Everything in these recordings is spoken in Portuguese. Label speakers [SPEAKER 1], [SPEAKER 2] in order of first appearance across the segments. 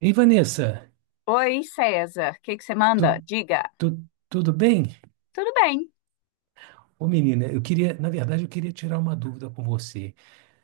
[SPEAKER 1] Ei, Vanessa,
[SPEAKER 2] Oi, César, o que que você manda?
[SPEAKER 1] tu-
[SPEAKER 2] Diga.
[SPEAKER 1] tudo bem?
[SPEAKER 2] Tudo bem.
[SPEAKER 1] Ô, menina, eu queria, na verdade, eu queria tirar uma dúvida com você.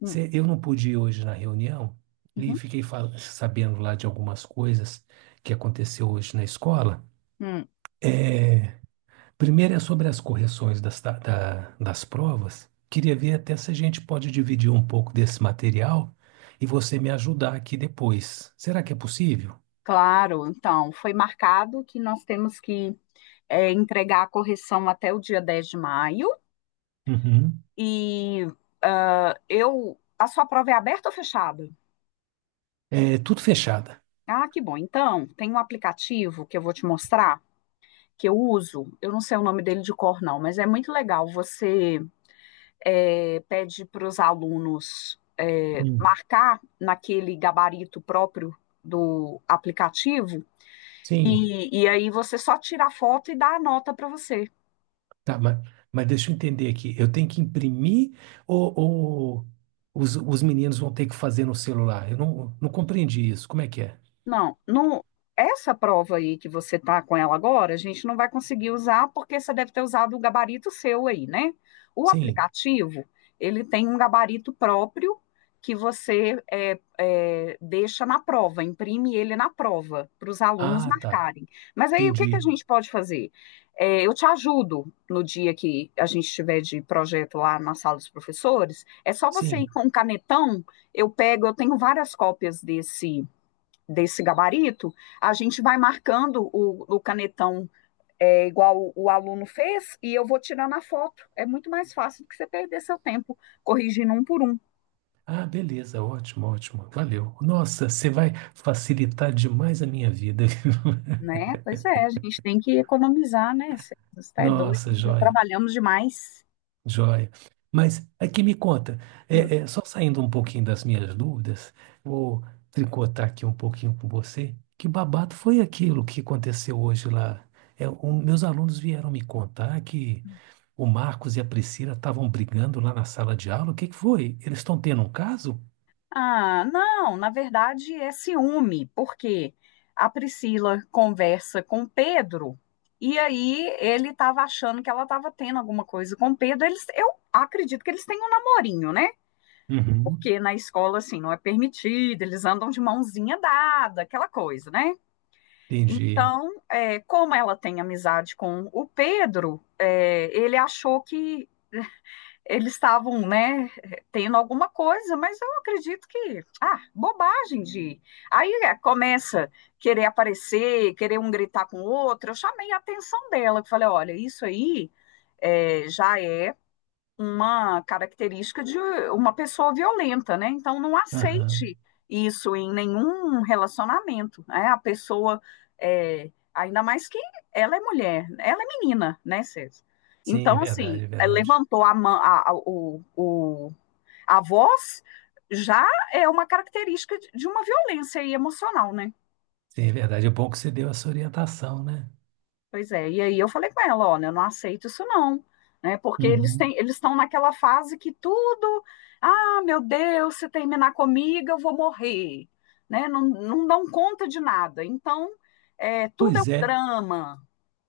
[SPEAKER 2] Hum,
[SPEAKER 1] Eu não pude ir hoje na reunião e
[SPEAKER 2] uhum,
[SPEAKER 1] fiquei sabendo lá de algumas coisas que aconteceu hoje na escola.
[SPEAKER 2] hum.
[SPEAKER 1] Primeiro é sobre as correções das provas. Queria ver até se a gente pode dividir um pouco desse material e você me ajudar aqui depois. Será que é possível?
[SPEAKER 2] Claro, então, foi marcado que nós temos que entregar a correção até o dia 10 de maio.
[SPEAKER 1] Uhum.
[SPEAKER 2] E ah, eu. A sua prova é aberta ou fechada?
[SPEAKER 1] É tudo fechada.
[SPEAKER 2] Ah, que bom. Então, tem um aplicativo que eu vou te mostrar, que eu uso. Eu não sei o nome dele de cor, não, mas é muito legal. Você. Pede para os alunos
[SPEAKER 1] Hum.
[SPEAKER 2] marcar naquele gabarito próprio do aplicativo,
[SPEAKER 1] Sim.
[SPEAKER 2] e aí você só tira a foto e dá a nota para você.
[SPEAKER 1] Tá, mas deixa eu entender aqui. Eu tenho que imprimir ou os meninos vão ter que fazer no celular? Eu não compreendi isso. Como é que é?
[SPEAKER 2] Não, não, essa prova aí que você tá com ela agora, a gente não vai conseguir usar porque você deve ter usado o gabarito seu aí, né? O
[SPEAKER 1] Sim.
[SPEAKER 2] aplicativo, ele tem um gabarito próprio que você deixa na prova, imprime ele na prova para os alunos
[SPEAKER 1] Ah, tá.
[SPEAKER 2] marcarem. Mas aí o que que a
[SPEAKER 1] Entendi.
[SPEAKER 2] gente pode fazer? É, eu te ajudo no dia que a gente estiver de projeto lá na sala dos professores. É só você ir
[SPEAKER 1] Sim.
[SPEAKER 2] com um canetão, eu pego, eu tenho várias cópias desse gabarito, a gente vai marcando o canetão igual o aluno fez e eu vou tirando a foto. É muito mais fácil do que você perder seu tempo corrigindo um por um,
[SPEAKER 1] Ah, beleza. Ótimo, ótimo. Valeu. Nossa, você vai facilitar demais a minha vida.
[SPEAKER 2] né? Pois é, a gente tem que economizar, né? Você está doido,
[SPEAKER 1] Nossa,
[SPEAKER 2] já
[SPEAKER 1] joia.
[SPEAKER 2] trabalhamos demais.
[SPEAKER 1] Joia. Mas aqui me conta,
[SPEAKER 2] Hum.
[SPEAKER 1] só saindo um pouquinho das minhas dúvidas, vou tricotar aqui um pouquinho com você. Que babado foi aquilo que aconteceu hoje lá? Meus alunos vieram me contar que o Marcos e a Priscila estavam brigando lá na sala de aula. O que que foi? Eles estão tendo um caso?
[SPEAKER 2] Ah, não, na verdade é ciúme, porque a Priscila conversa com o Pedro e aí ele estava achando que ela estava tendo alguma coisa com o Pedro. Eles, eu acredito que eles têm um namorinho, né?
[SPEAKER 1] Uhum.
[SPEAKER 2] Porque na escola, assim, não é permitido, eles andam de mãozinha dada, aquela coisa, né?
[SPEAKER 1] Entendi.
[SPEAKER 2] Então, como ela tem amizade com o Pedro, ele achou que eles estavam, né, tendo alguma coisa, mas eu acredito que, ah, bobagem de. Aí começa querer aparecer, querer um gritar com o outro. Eu chamei a atenção dela, que falei, olha, isso aí já é uma característica de uma pessoa violenta, né? Então não
[SPEAKER 1] Aham.
[SPEAKER 2] aceite isso em nenhum relacionamento, né? A pessoa ainda mais que ela é mulher, ela é menina, né, César?
[SPEAKER 1] Sim, é
[SPEAKER 2] Então, assim,
[SPEAKER 1] verdade, é verdade.
[SPEAKER 2] levantou a, mão, a voz já é uma característica de uma violência aí emocional, né?
[SPEAKER 1] Sim, é verdade. É bom que você deu essa orientação, né?
[SPEAKER 2] Pois é, e aí eu falei com ela, olha, eu não aceito isso não, né? Porque
[SPEAKER 1] Uhum.
[SPEAKER 2] eles estão naquela fase que tudo, ah, meu Deus, se terminar comigo eu vou morrer, né? Não, não dão conta de nada. Então, tudo é um
[SPEAKER 1] Pois é.
[SPEAKER 2] drama.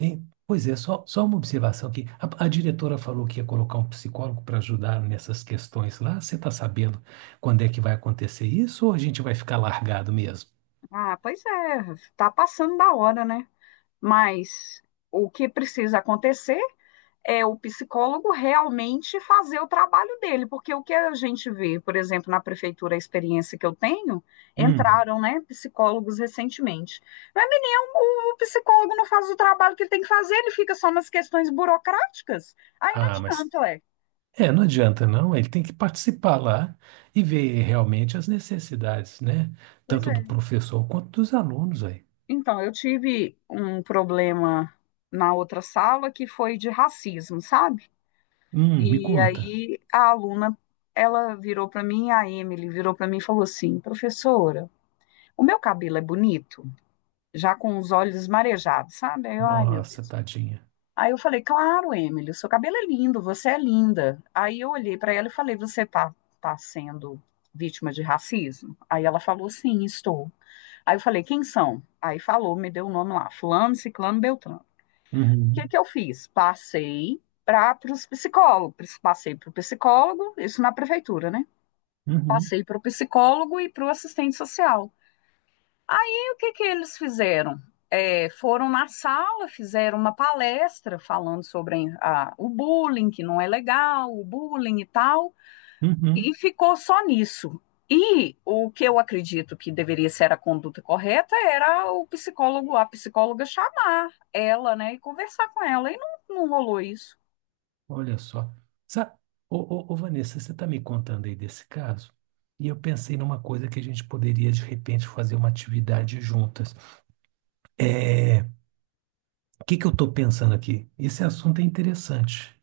[SPEAKER 1] Hein? Pois é, só uma observação aqui. A diretora falou que ia colocar um psicólogo para ajudar nessas questões lá. Você está sabendo quando é que vai acontecer isso ou a gente vai ficar largado mesmo?
[SPEAKER 2] Ah, pois é, tá passando da hora, né? Mas o que precisa acontecer é o psicólogo realmente fazer o trabalho dele, porque o que a gente vê, por exemplo, na prefeitura, a experiência que eu tenho,
[SPEAKER 1] Hum.
[SPEAKER 2] entraram, né, psicólogos recentemente. Mas, menino, o psicólogo não faz o trabalho que ele tem que fazer, ele fica só nas questões burocráticas, aí não
[SPEAKER 1] Ah, mas
[SPEAKER 2] adianta, é.
[SPEAKER 1] é, não adianta não. Ele tem que participar lá e ver realmente as necessidades, né?
[SPEAKER 2] Pois
[SPEAKER 1] Tanto
[SPEAKER 2] é.
[SPEAKER 1] do professor quanto dos alunos aí.
[SPEAKER 2] Então, eu tive um problema na outra sala que foi de racismo, sabe?
[SPEAKER 1] Me
[SPEAKER 2] E
[SPEAKER 1] conta.
[SPEAKER 2] aí a aluna, ela virou para mim, a Emily virou para mim e falou assim, professora, o meu cabelo é bonito, já com os olhos marejados, sabe? Ai, meu
[SPEAKER 1] Nossa,
[SPEAKER 2] Deus.
[SPEAKER 1] tadinha.
[SPEAKER 2] Aí eu falei, claro, Emily, o seu cabelo é lindo, você é linda. Aí eu olhei para ela e falei, você tá sendo vítima de racismo? Aí ela falou, sim, estou. Aí eu falei, quem são? Aí falou, me deu o nome lá, fulano, ciclano, beltrano. O que
[SPEAKER 1] Uhum,
[SPEAKER 2] que eu fiz? Passei para os psicólogos, passei para o psicólogo, isso na prefeitura, né?
[SPEAKER 1] uhum,
[SPEAKER 2] Passei para o psicólogo e para o assistente social. Aí o que que eles fizeram? É, foram na sala, fizeram uma palestra falando sobre o bullying, que não é legal, o bullying e tal, e
[SPEAKER 1] uhum.
[SPEAKER 2] ficou só nisso. E o que eu acredito que deveria ser a conduta correta era a psicóloga chamar ela, né, e conversar com ela. E não rolou isso.
[SPEAKER 1] Olha só. Sa ô, ô, ô, Vanessa, você está me contando aí desse caso? E eu pensei numa coisa que a gente poderia, de repente, fazer uma atividade juntas. É, o que que eu estou pensando aqui? Esse assunto é interessante.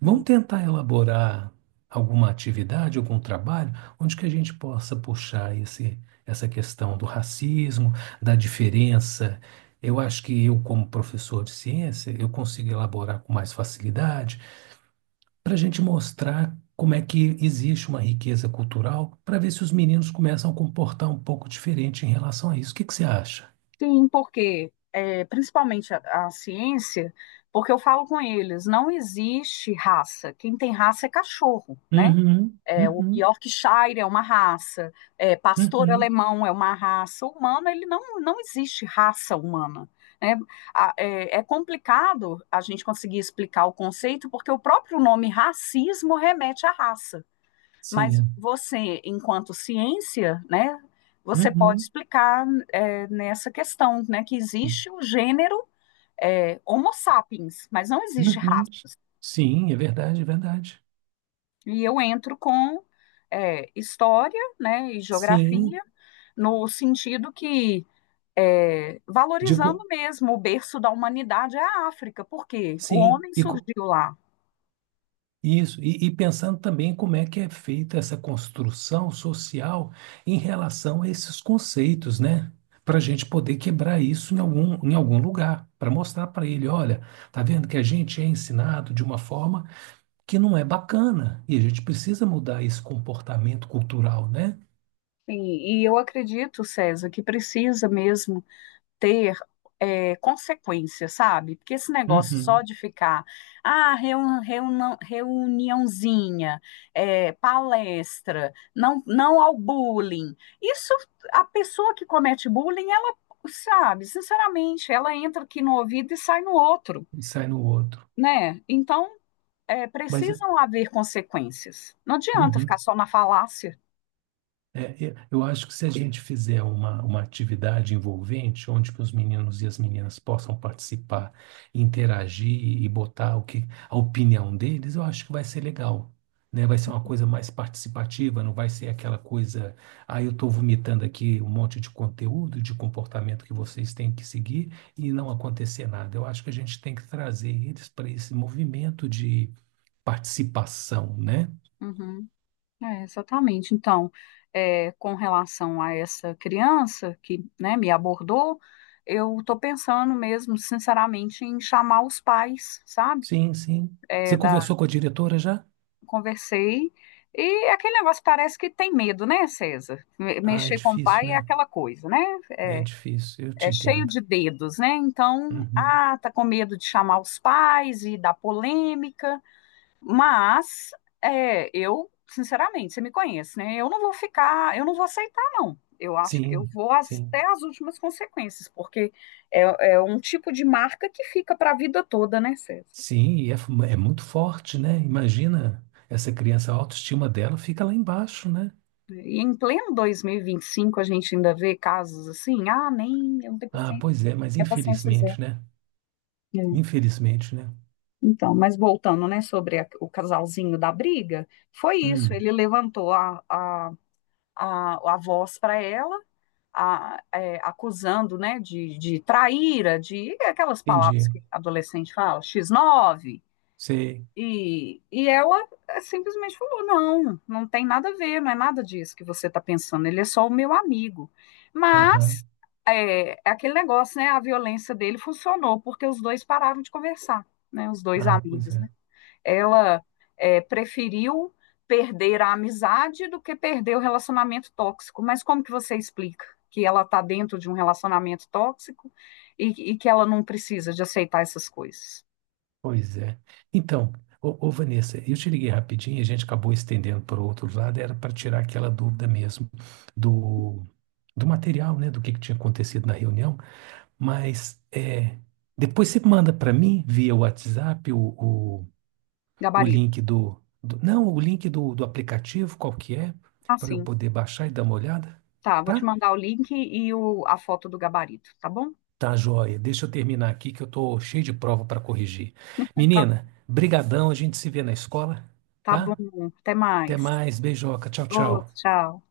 [SPEAKER 1] Vamos tentar elaborar alguma atividade, algum trabalho, onde que a gente possa puxar essa questão do racismo, da diferença. Eu acho que eu, como professor de ciência, eu consigo elaborar com mais facilidade para a gente mostrar como é que existe uma riqueza cultural, para ver se os meninos começam a comportar um pouco diferente em relação a isso. O que que você acha?
[SPEAKER 2] Sim, porque principalmente a ciência, porque eu falo com eles, não existe raça. Quem tem raça é cachorro, né?
[SPEAKER 1] Uhum,
[SPEAKER 2] É, o
[SPEAKER 1] uhum,
[SPEAKER 2] Yorkshire é uma raça, pastor
[SPEAKER 1] uhum,
[SPEAKER 2] alemão é uma raça humana, ele não, não existe raça humana. Né? É complicado a gente conseguir explicar o conceito, porque o próprio nome racismo remete à raça. Mas
[SPEAKER 1] sim,
[SPEAKER 2] você, enquanto ciência, né, você pode
[SPEAKER 1] uhum,
[SPEAKER 2] explicar nessa questão, né, que existe o gênero Homo sapiens, mas não existe
[SPEAKER 1] uhum.
[SPEAKER 2] raça.
[SPEAKER 1] Sim, é verdade, é verdade.
[SPEAKER 2] E eu entro com história, né, e
[SPEAKER 1] Sim,
[SPEAKER 2] geografia, no sentido que valorizando
[SPEAKER 1] digo,
[SPEAKER 2] mesmo o berço da humanidade é a África, porque o
[SPEAKER 1] sim.
[SPEAKER 2] homem surgiu lá.
[SPEAKER 1] Isso, e pensando também como é que é feita essa construção social em relação a esses conceitos, né? Para a gente poder quebrar isso em em algum lugar, para mostrar para ele, olha, tá vendo que a gente é ensinado de uma forma que não é bacana, e a gente precisa mudar esse comportamento cultural, né?
[SPEAKER 2] E eu acredito, César, que precisa mesmo ter consequência, sabe? Porque esse negócio só
[SPEAKER 1] Uhum.
[SPEAKER 2] de ficar, ah, reuniãozinha, palestra, não, não ao bullying. Isso, a pessoa que comete bullying, ela sabe, sinceramente, ela entra aqui no ouvido e sai no outro,
[SPEAKER 1] E sai no outro.
[SPEAKER 2] né? Então,
[SPEAKER 1] Mas,
[SPEAKER 2] precisam haver consequências. Não adianta ficar
[SPEAKER 1] uhum.
[SPEAKER 2] só na falácia.
[SPEAKER 1] É, eu acho que se a gente fizer uma atividade envolvente, onde que os meninos e as meninas possam participar, interagir e botar o que, a opinião deles, eu acho que vai ser legal, né? Vai ser uma coisa mais participativa, não vai ser aquela coisa, ah, eu estou vomitando aqui um monte de conteúdo, de comportamento que vocês têm que seguir e não acontecer nada. Eu acho que a gente tem que trazer eles para esse movimento de participação, né?
[SPEAKER 2] Uhum. É, exatamente. Então, com relação a essa criança que, né, me abordou, eu estou pensando mesmo, sinceramente, em chamar os pais, sabe?
[SPEAKER 1] Sim, sim.
[SPEAKER 2] É,
[SPEAKER 1] Você
[SPEAKER 2] da,
[SPEAKER 1] conversou com a diretora já?
[SPEAKER 2] Conversei e aquele negócio parece que tem medo, né, César?
[SPEAKER 1] Ah, é
[SPEAKER 2] Mexer com o
[SPEAKER 1] difícil,
[SPEAKER 2] pai é
[SPEAKER 1] né?
[SPEAKER 2] aquela coisa, né?
[SPEAKER 1] É
[SPEAKER 2] É,
[SPEAKER 1] difícil, eu te
[SPEAKER 2] é cheio
[SPEAKER 1] entendo.
[SPEAKER 2] de dedos, né? Então,
[SPEAKER 1] Uhum.
[SPEAKER 2] ah, tá com medo de chamar os pais e dar polêmica. Mas eu, sinceramente, você me conhece, né? Eu não vou ficar, eu não vou aceitar, não. Eu acho que eu
[SPEAKER 1] Sim,
[SPEAKER 2] vou
[SPEAKER 1] sim.
[SPEAKER 2] até as últimas consequências, porque é, é um tipo de marca que fica para a vida toda, né, César?
[SPEAKER 1] Sim, é muito forte, né? Imagina, essa criança, a autoestima dela fica lá embaixo, né?
[SPEAKER 2] E em pleno 2025 a gente ainda vê casos assim, ah, nem, eu não tenho
[SPEAKER 1] Ah,
[SPEAKER 2] paciência,
[SPEAKER 1] pois é, mas
[SPEAKER 2] minha paciência é zero.
[SPEAKER 1] infelizmente, né?
[SPEAKER 2] É.
[SPEAKER 1] Infelizmente, né?
[SPEAKER 2] Então, mas voltando, né, sobre o casalzinho da briga, foi isso,
[SPEAKER 1] Hum,
[SPEAKER 2] ele levantou a voz para ela, acusando, né, de traíra, de aquelas palavras
[SPEAKER 1] entendi.
[SPEAKER 2] que adolescente fala, X9
[SPEAKER 1] Sei.
[SPEAKER 2] e ela simplesmente falou, não tem nada a ver, não é nada disso que você está pensando, ele é só o meu amigo.
[SPEAKER 1] Aham.
[SPEAKER 2] Mas é aquele negócio, né, a violência dele funcionou, porque os dois pararam de conversar, né, os dois
[SPEAKER 1] Ah, pois
[SPEAKER 2] amigos, né.
[SPEAKER 1] é.
[SPEAKER 2] Ela preferiu perder a amizade do que perder o relacionamento tóxico. Mas como que você explica que ela está dentro de um relacionamento tóxico e que ela não precisa de aceitar essas coisas?
[SPEAKER 1] Pois é. Então, ô, ô, Vanessa, eu te liguei rapidinho, a gente acabou estendendo para o outro lado, era para tirar aquela dúvida mesmo do, do material, né? Do que tinha acontecido na reunião. Mas é, depois você manda para mim via WhatsApp o
[SPEAKER 2] Gabarito.
[SPEAKER 1] link Não, o link do aplicativo, qual que é, para eu
[SPEAKER 2] Assim,
[SPEAKER 1] poder baixar e dar uma olhada,
[SPEAKER 2] tá. Vou te
[SPEAKER 1] tá?
[SPEAKER 2] mandar o link e a foto do gabarito, tá bom?
[SPEAKER 1] Tá, joia. Deixa eu terminar aqui que eu tô cheio de prova para corrigir.
[SPEAKER 2] Tá,
[SPEAKER 1] Menina, brigadão, a gente se vê na escola,
[SPEAKER 2] tá bom.
[SPEAKER 1] tá?
[SPEAKER 2] Até
[SPEAKER 1] Até
[SPEAKER 2] mais.
[SPEAKER 1] mais, beijoca, tchau,
[SPEAKER 2] Outro,
[SPEAKER 1] tchau.
[SPEAKER 2] tchau.